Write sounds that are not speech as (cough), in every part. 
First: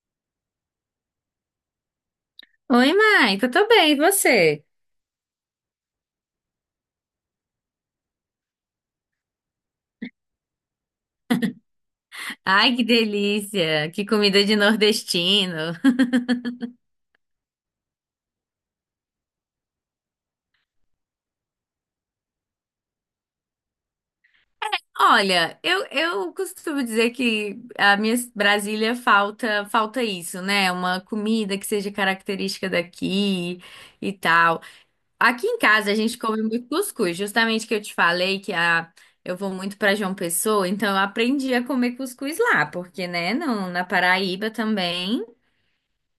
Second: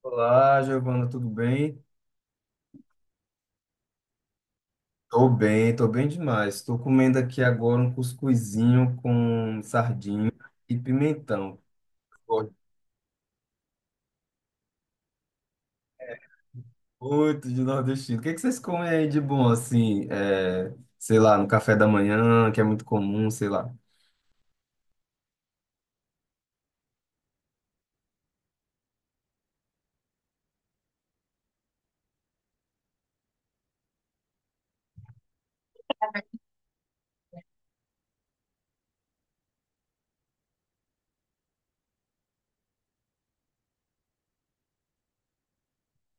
Olá, Giovana, tudo bem? Oi, Maico, eu tô bem, e você? Tô bem, tô bem demais. Tô comendo aqui agora um cuscuzinho com sardinha e pimentão. Gosto Ai, que delícia! Que comida de nordestino! muito de nordestino. O que é que vocês comem aí de bom, assim, é, sei lá, no café da manhã, que é muito comum, sei lá. Olha, eu costumo dizer que a minha Brasília falta isso, né? Uma comida que seja característica daqui e tal. Aqui em casa a gente come muito cuscuz, justamente que eu te falei que a, eu vou muito para João Pessoa, então eu aprendi a comer cuscuz lá, porque, né, não, na Paraíba também,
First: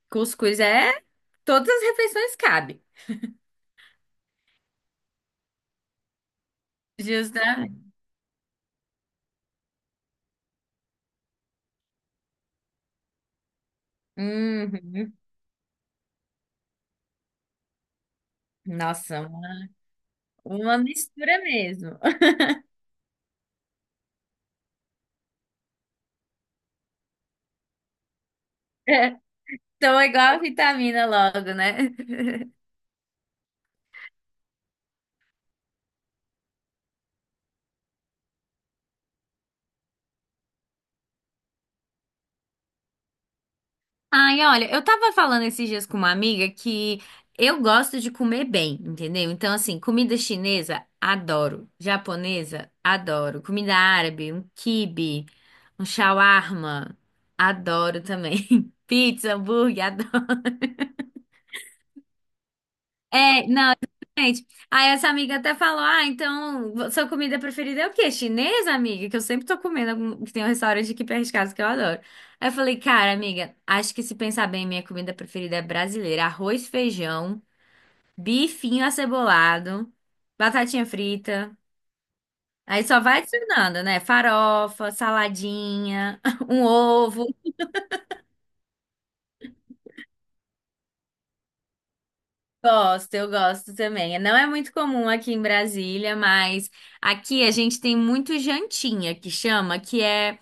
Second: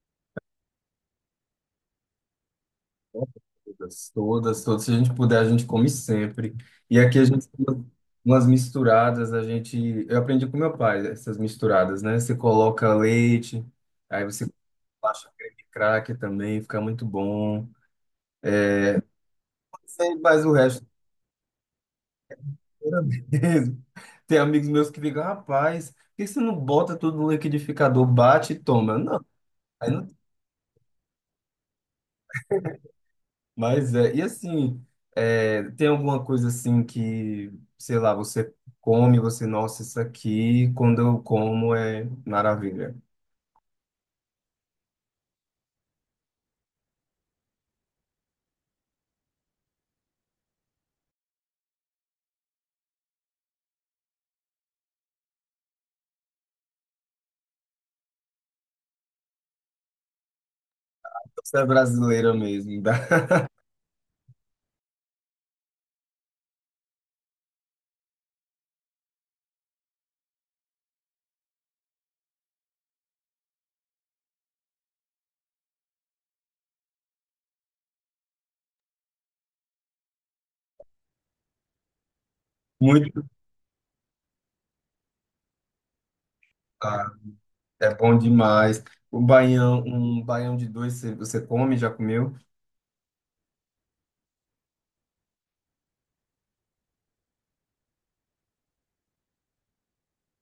cuscuz é todas as refeições cabe. Todas, todas, todas. Se a gente puder, a gente come sempre. E aqui a Justa. gente tem umas misturadas, a gente... Eu aprendi com meu pai essas misturadas, né? Você coloca leite, aí você Uhum. baixa creme de crack também, fica muito bom. Nossa, uma Sem mais o uma resto, mistura mesmo. era mesmo. (laughs) Tem amigos meus que ficam, rapaz, por que você não bota tudo no liquidificador, bate e toma? (laughs) Não, aí Então não... é igual a vitamina logo, né? (laughs) Mas é, e assim, é, tem alguma coisa assim que, sei lá, você come, você, nossa, isso aqui, quando eu como é maravilha. Ai, olha, eu tava falando esses dias com uma amiga que eu gosto de comer bem, entendeu? Então, assim, comida chinesa, adoro. Japonesa, adoro. Comida árabe, um quibe, um shawarma, adoro também. (laughs) Pizza, hambúrguer, adoro. Então, você é brasileira mesmo, dá É, não. Gente, aí essa amiga até falou: Ah, então sua comida preferida é o quê? Chinesa, amiga? Que eu sempre tô comendo, algum- que tem um restaurante aqui perto de casa que eu adoro. Aí eu falei: Cara, amiga, acho que se pensar bem, minha comida preferida é brasileira: arroz, feijão, bifinho acebolado, batatinha frita. Aí (laughs) só vai muito, adicionando, né? Farofa, saladinha, (laughs) um ah, ovo. é bom demais. O baião, um baião de dois, você come, já comeu? Gosto, eu gosto também. Não é muito comum aqui em Brasília, mas aqui a gente tem muito jantinha que chama, que é.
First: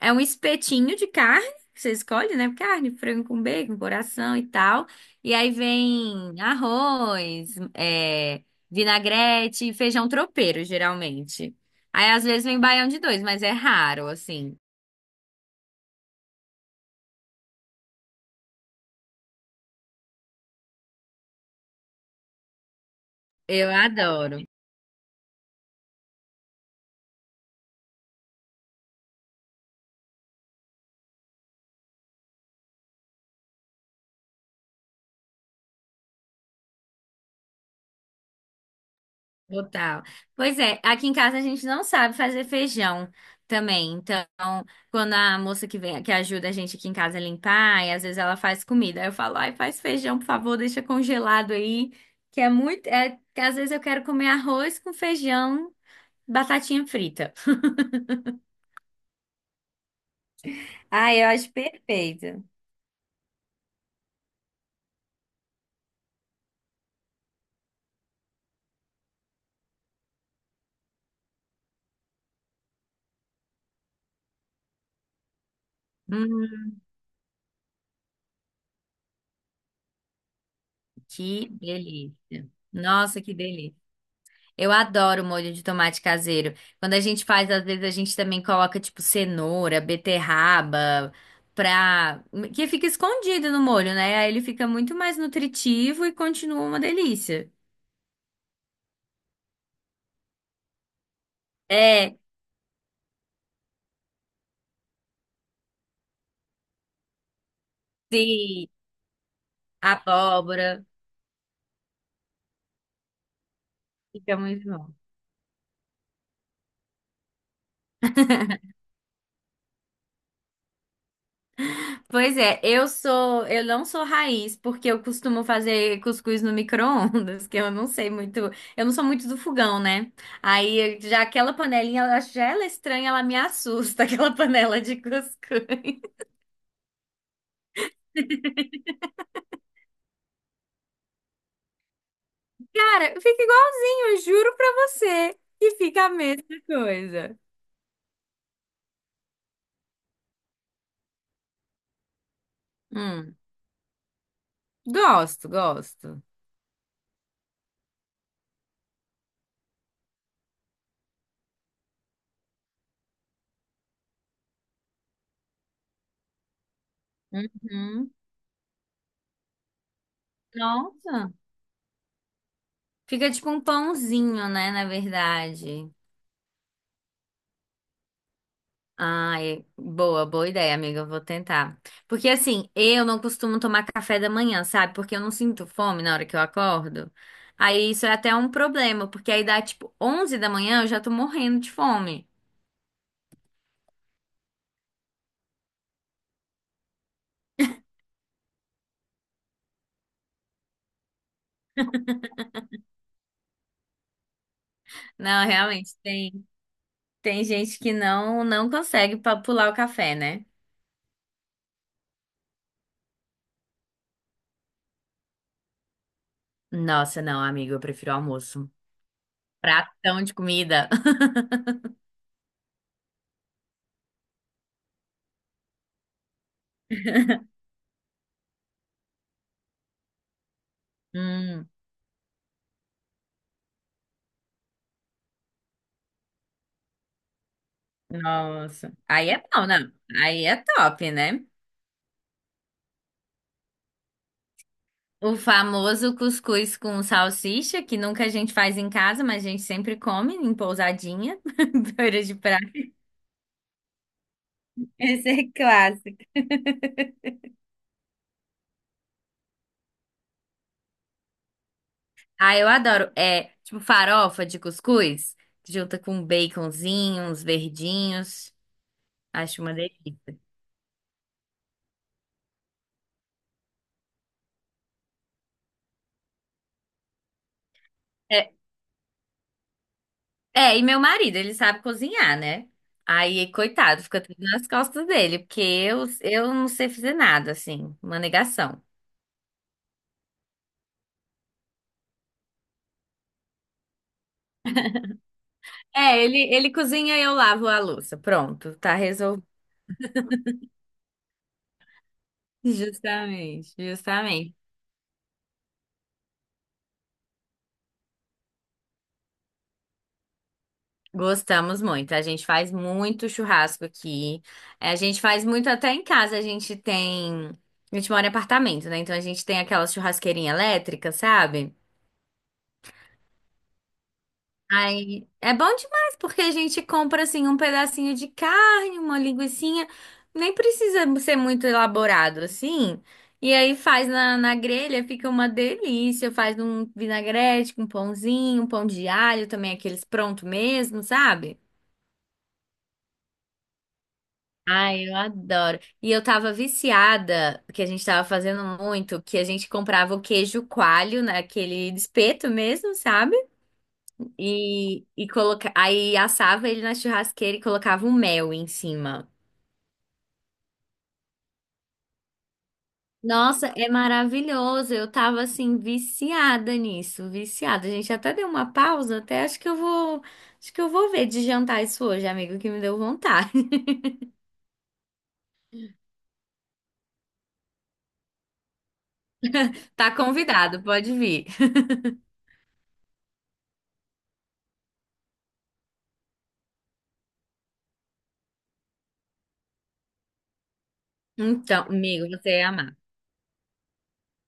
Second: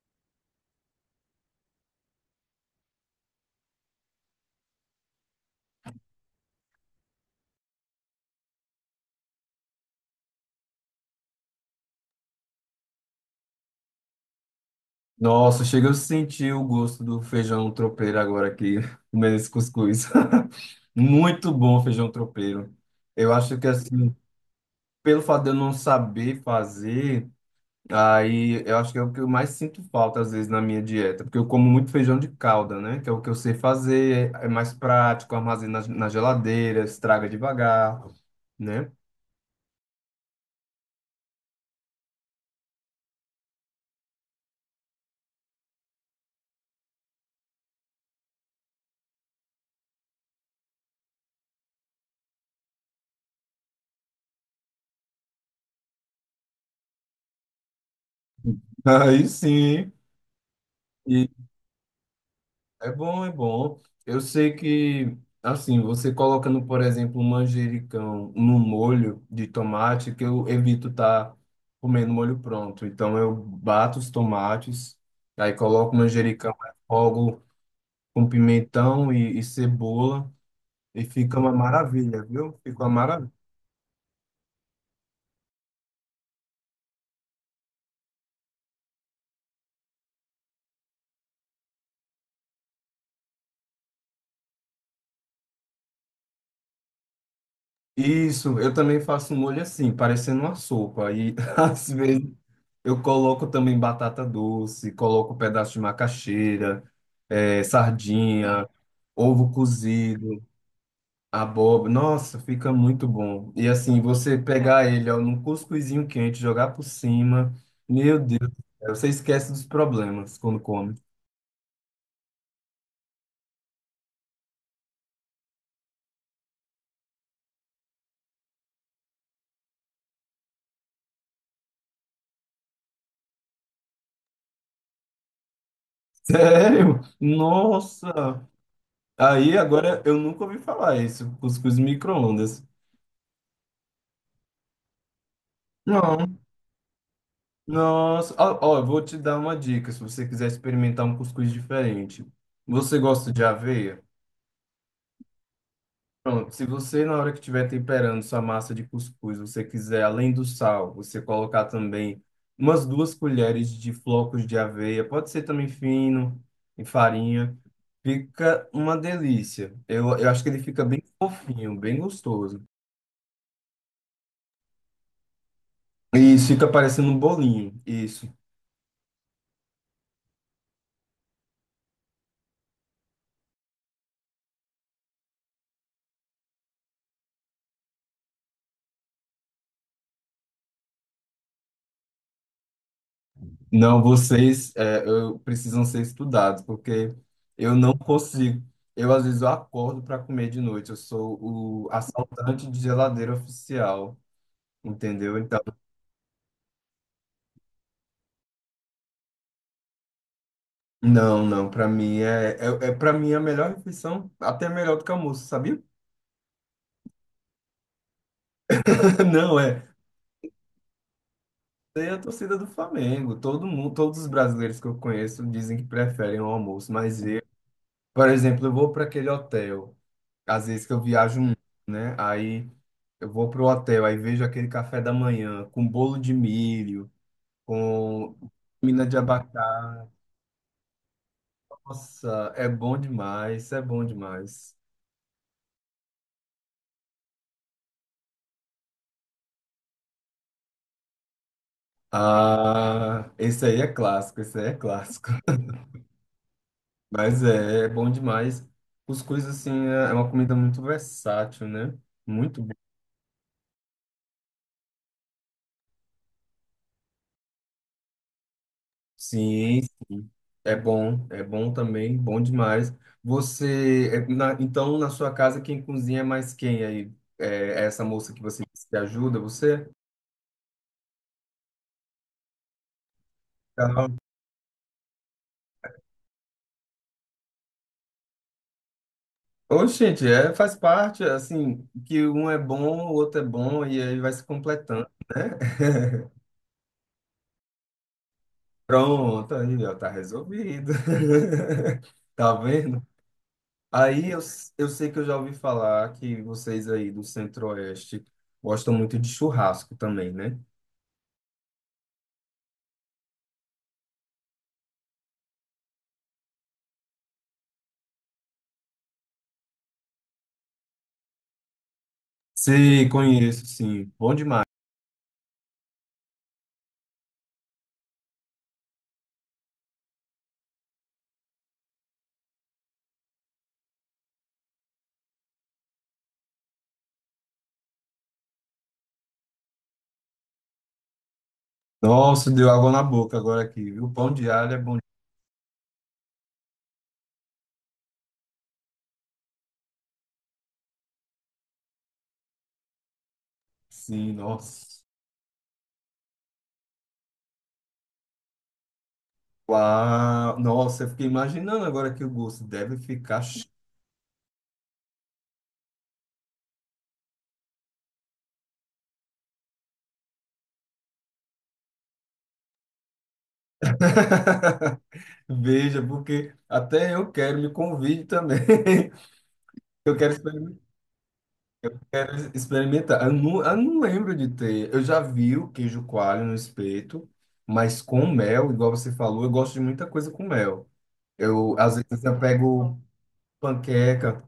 É um espetinho de carne, que você escolhe, né? Carne, frango com bacon, coração e tal. E aí vem arroz, é, vinagrete e feijão tropeiro, geralmente. Aí às vezes vem baião de dois, mas é raro, assim. Nossa, chega eu sentir o gosto do feijão tropeiro agora aqui, (laughs) comendo esse cuscuz. (laughs) Muito bom o feijão tropeiro. Eu acho que Eu assim, adoro. pelo fato de eu não saber fazer, aí eu acho que é o que eu mais sinto falta às vezes na minha dieta, porque eu como muito feijão de calda, né? Que é o que eu sei fazer, é mais prático, armazena na geladeira, estraga devagar, né? Total. Pois é, aqui em casa a gente não sabe fazer feijão também. Então, quando a moça que vem, que ajuda a gente aqui em casa a limpar, e às vezes ela faz comida, aí eu falo, ai, faz feijão, por favor, deixa congelado aí, que é muito, é, que às vezes eu quero comer arroz com feijão, batatinha frita. (laughs) Aí sim. Ai, eu acho perfeito. É bom, é bom. Eu sei que, assim, você colocando, por exemplo, um manjericão no molho de tomate, que eu evito estar comendo molho pronto. Então, eu bato os tomates, aí coloco o manjericão, Hum, refogo com pimentão e cebola, e fica que uma maravilha, delícia. viu? Fica uma Nossa, maravilha. que delícia. Eu adoro molho de tomate caseiro. Quando a gente faz, às vezes a gente também coloca tipo cenoura, beterraba, pra... que fica escondido no molho, né? Aí ele fica muito mais nutritivo e continua uma delícia. Isso, eu também faço um molho assim, parecendo uma sopa. E (laughs) às É, vezes eu coloco também batata doce, coloco um pedaço de macaxeira, eh, sim, sardinha, ovo cozido, abóbora. abóbora. Nossa, fica muito bom. E assim, Fica você muito bom. pegar ele ó, num cuscuzinho quente, jogar por cima, meu Deus, do céu, você esquece dos problemas quando come. Pois é, eu sou, eu não sou raiz, porque eu costumo fazer cuscuz no micro-ondas, (laughs) que eu não sei muito, eu não sou muito do fogão, né? Aí já aquela panelinha, eu acho já ela é estranha, ela me assusta, (laughs) aquela panela de cuscuz. (laughs) Sério? Nossa! Aí agora eu nunca ouvi falar isso, cuscuz micro-ondas. Cara, fica igualzinho, eu juro pra você que fica a mesma coisa. Nossa, ó, ó, eu vou te dar uma dica se você quiser experimentar um cuscuz diferente. Você gosta Hum, de aveia? gosto, gosto. Pronto, se você na hora que estiver temperando sua massa de cuscuz, você quiser, além do sal, você colocar também umas duas colheres de flocos de aveia, pode ser também fino, em farinha, Uhum. fica uma delícia. Eu acho que ele fica bem Nossa, fofinho, bem gostoso. fica tipo um pãozinho, né, na verdade. E isso fica parecendo um bolinho, isso. Ah, é- boa, boa ideia, amiga. Eu vou tentar. Porque assim, eu não costumo tomar café da manhã, sabe? Porque eu não sinto fome na hora que eu acordo. Aí isso é até um problema, porque aí dá tipo 11 da manhã, eu já tô morrendo de fome. Não, vocês é, eu, precisam ser estudados, porque eu não consigo. Eu, às vezes, eu acordo para comer de noite. Eu sou o assaltante de geladeira oficial, entendeu? Não, Então, realmente, tem, tem gente que não consegue pular o café, né? não, não, para mim é, é, é para mim é a melhor refeição, até melhor do que almoço, sabia? Nossa, não, amiga, eu prefiro almoço. (laughs) Não, é. Pratão de comida. (laughs) Tem a torcida do Flamengo. Todo mundo, todos os brasileiros que eu conheço dizem que preferem o almoço, mas eu, por exemplo, eu vou para aquele hotel. Às vezes que eu viajo muito, Hum, né? Aí eu vou pro hotel, aí vejo aquele café da manhã com bolo de milho, com nossa. mina de Aí é bom, não. abacate. Aí é top, né? Nossa, é bom demais, é bom demais. O famoso cuscuz com salsicha, que nunca a gente faz em casa, mas a gente sempre come em pousadinha, (laughs) beira de praia. Ah, esse aí é clássico, esse aí é Esse clássico. é clássico. (laughs) Mas é, é bom demais. Cuscuz, assim, é uma comida muito versátil, né? Ah, Muito eu adoro. É, tipo farofa de cuscuz, junta com um baconzinho, uns verdinhos. Acho uma sim, sim. delícia. É bom também, bom demais. Você, é, na- então, na sua casa, quem cozinha é mais quem aí? É essa moça que É, você disse que ajuda você? é, e meu marido, ele sabe cozinhar, né? Aí, coitado, Tá. fica tudo nas costas dele, porque eu não sei fazer nada, assim, uma negação. Ô, gente, é, faz parte, assim, que um é bom, o outro é bom, e aí vai se completando. É, ele, (laughs) ele cozinha e eu lavo a louça. Pronto, tá Pronto, aí, ó, tá resolvido. (laughs) Tá vendo? Justamente, Aí justamente. Eu sei que eu já ouvi falar que vocês aí do Centro-Oeste gostam muito de churrasco também, né? Gostamos muito. A gente faz muito churrasco aqui. É, a gente faz muito até em casa. A gente tem. A gente mora em apartamento, né? Então a gente tem aquela churrasqueirinha elétrica, sabe? Sei, conheço, sim. Bom demais. Aí é bom demais, porque a gente compra assim um pedacinho de carne, uma linguiçinha. Nem precisa ser muito elaborado assim. E aí faz na grelha, fica uma delícia. Faz um vinagrete com pãozinho, um pão de alho também, aqueles pronto mesmo, sabe? Nossa, deu água na boca agora aqui, viu? Pão de alho é bom. Ai, eu adoro. E eu tava viciada, que a gente tava fazendo muito, que a gente comprava o queijo coalho naquele espeto mesmo, sabe? Sim, nossa. E coloca... aí assava ele na churrasqueira e colocava o mel em cima. Uau, nossa, eu fiquei imaginando agora que o gosto deve ficar. Nossa, Ch- é maravilhoso. Eu tava assim viciada nisso, viciada. A gente até deu uma pausa, até acho que eu vou, acho que eu vou ver de jantar isso hoje, amigo, que me deu vontade. (laughs) (laughs) Veja, porque até eu quero, me convide também. (laughs) Tá Eu quero experimen- convidado, pode vir. quero experimentar. Eu não lembro de ter. Eu já vi o queijo coalho no espeto, mas com mel, igual você falou, eu gosto de muita coisa com mel. Eu, Então, às vezes, amigo, eu você é amado. pego panqueca.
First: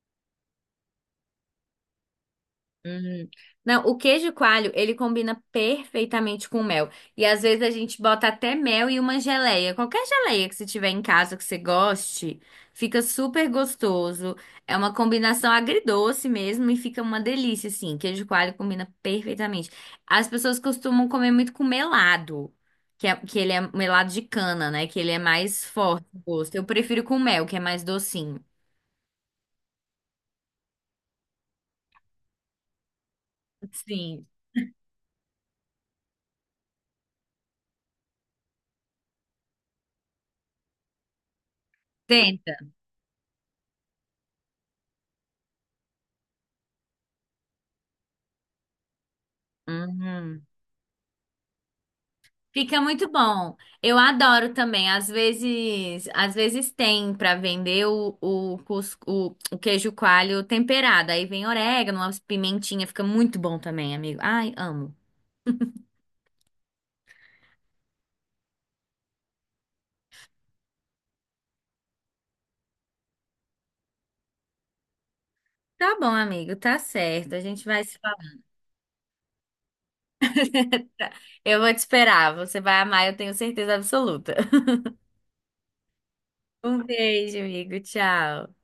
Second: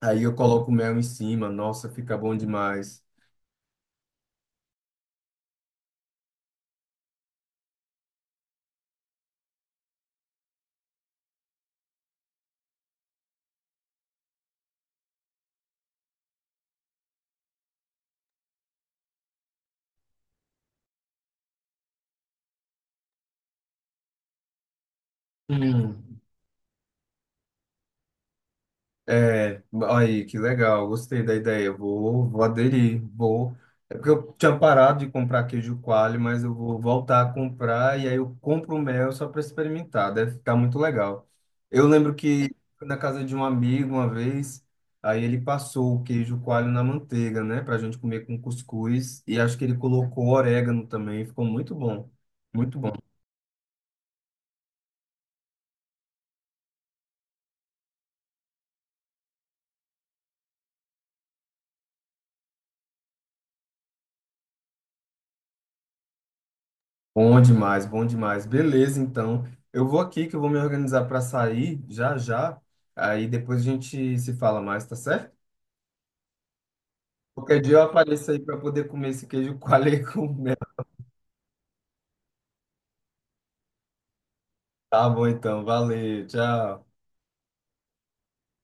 Aí eu coloco mel em cima, nossa, fica bom demais. Uhum. Não, o queijo coalho, ele combina perfeitamente com mel. E às vezes a gente bota até mel e uma geleia. Qualquer geleia que você tiver em casa que você goste, fica super gostoso. É uma combinação agridoce mesmo e fica uma delícia, assim. Queijo coalho combina perfeitamente. As pessoas costumam comer muito com melado, que, é, que ele é melado de cana, né? Que ele é mais forte o Hum. gosto. Eu prefiro com mel, que é mais docinho. É, aí, que legal, gostei da ideia. Vou aderir, vou. É porque Sim, eu tinha parado de comprar queijo coalho, mas eu vou voltar a comprar e aí eu compro o mel só para experimentar, deve ficar muito legal. Eu lembro que tenta. fui na casa de um amigo uma vez, aí ele passou o queijo coalho na manteiga, né, pra gente comer com cuscuz e acho que ele colocou Uhum. orégano também, ficou muito bom, muito Fica bom. muito bom. Eu adoro também. Às vezes tem para vender o, cus- o queijo coalho temperado. Aí vem orégano, umas pimentinhas, fica muito bom também, amigo. Ai, amo. Bom demais, bom demais. Beleza, então. Eu vou aqui que eu vou me organizar para sair já já. Aí depois a gente se fala mais, tá certo? Tá bom, amigo, tá certo. A Qualquer gente dia eu vai se apareço falar. aí para poder comer esse queijo coalho com mel. (laughs) Eu vou te esperar. Você vai amar, eu tenho certeza absoluta. (laughs) Tá bom, então. Valeu, Um tchau. beijo, amigo. Tchau.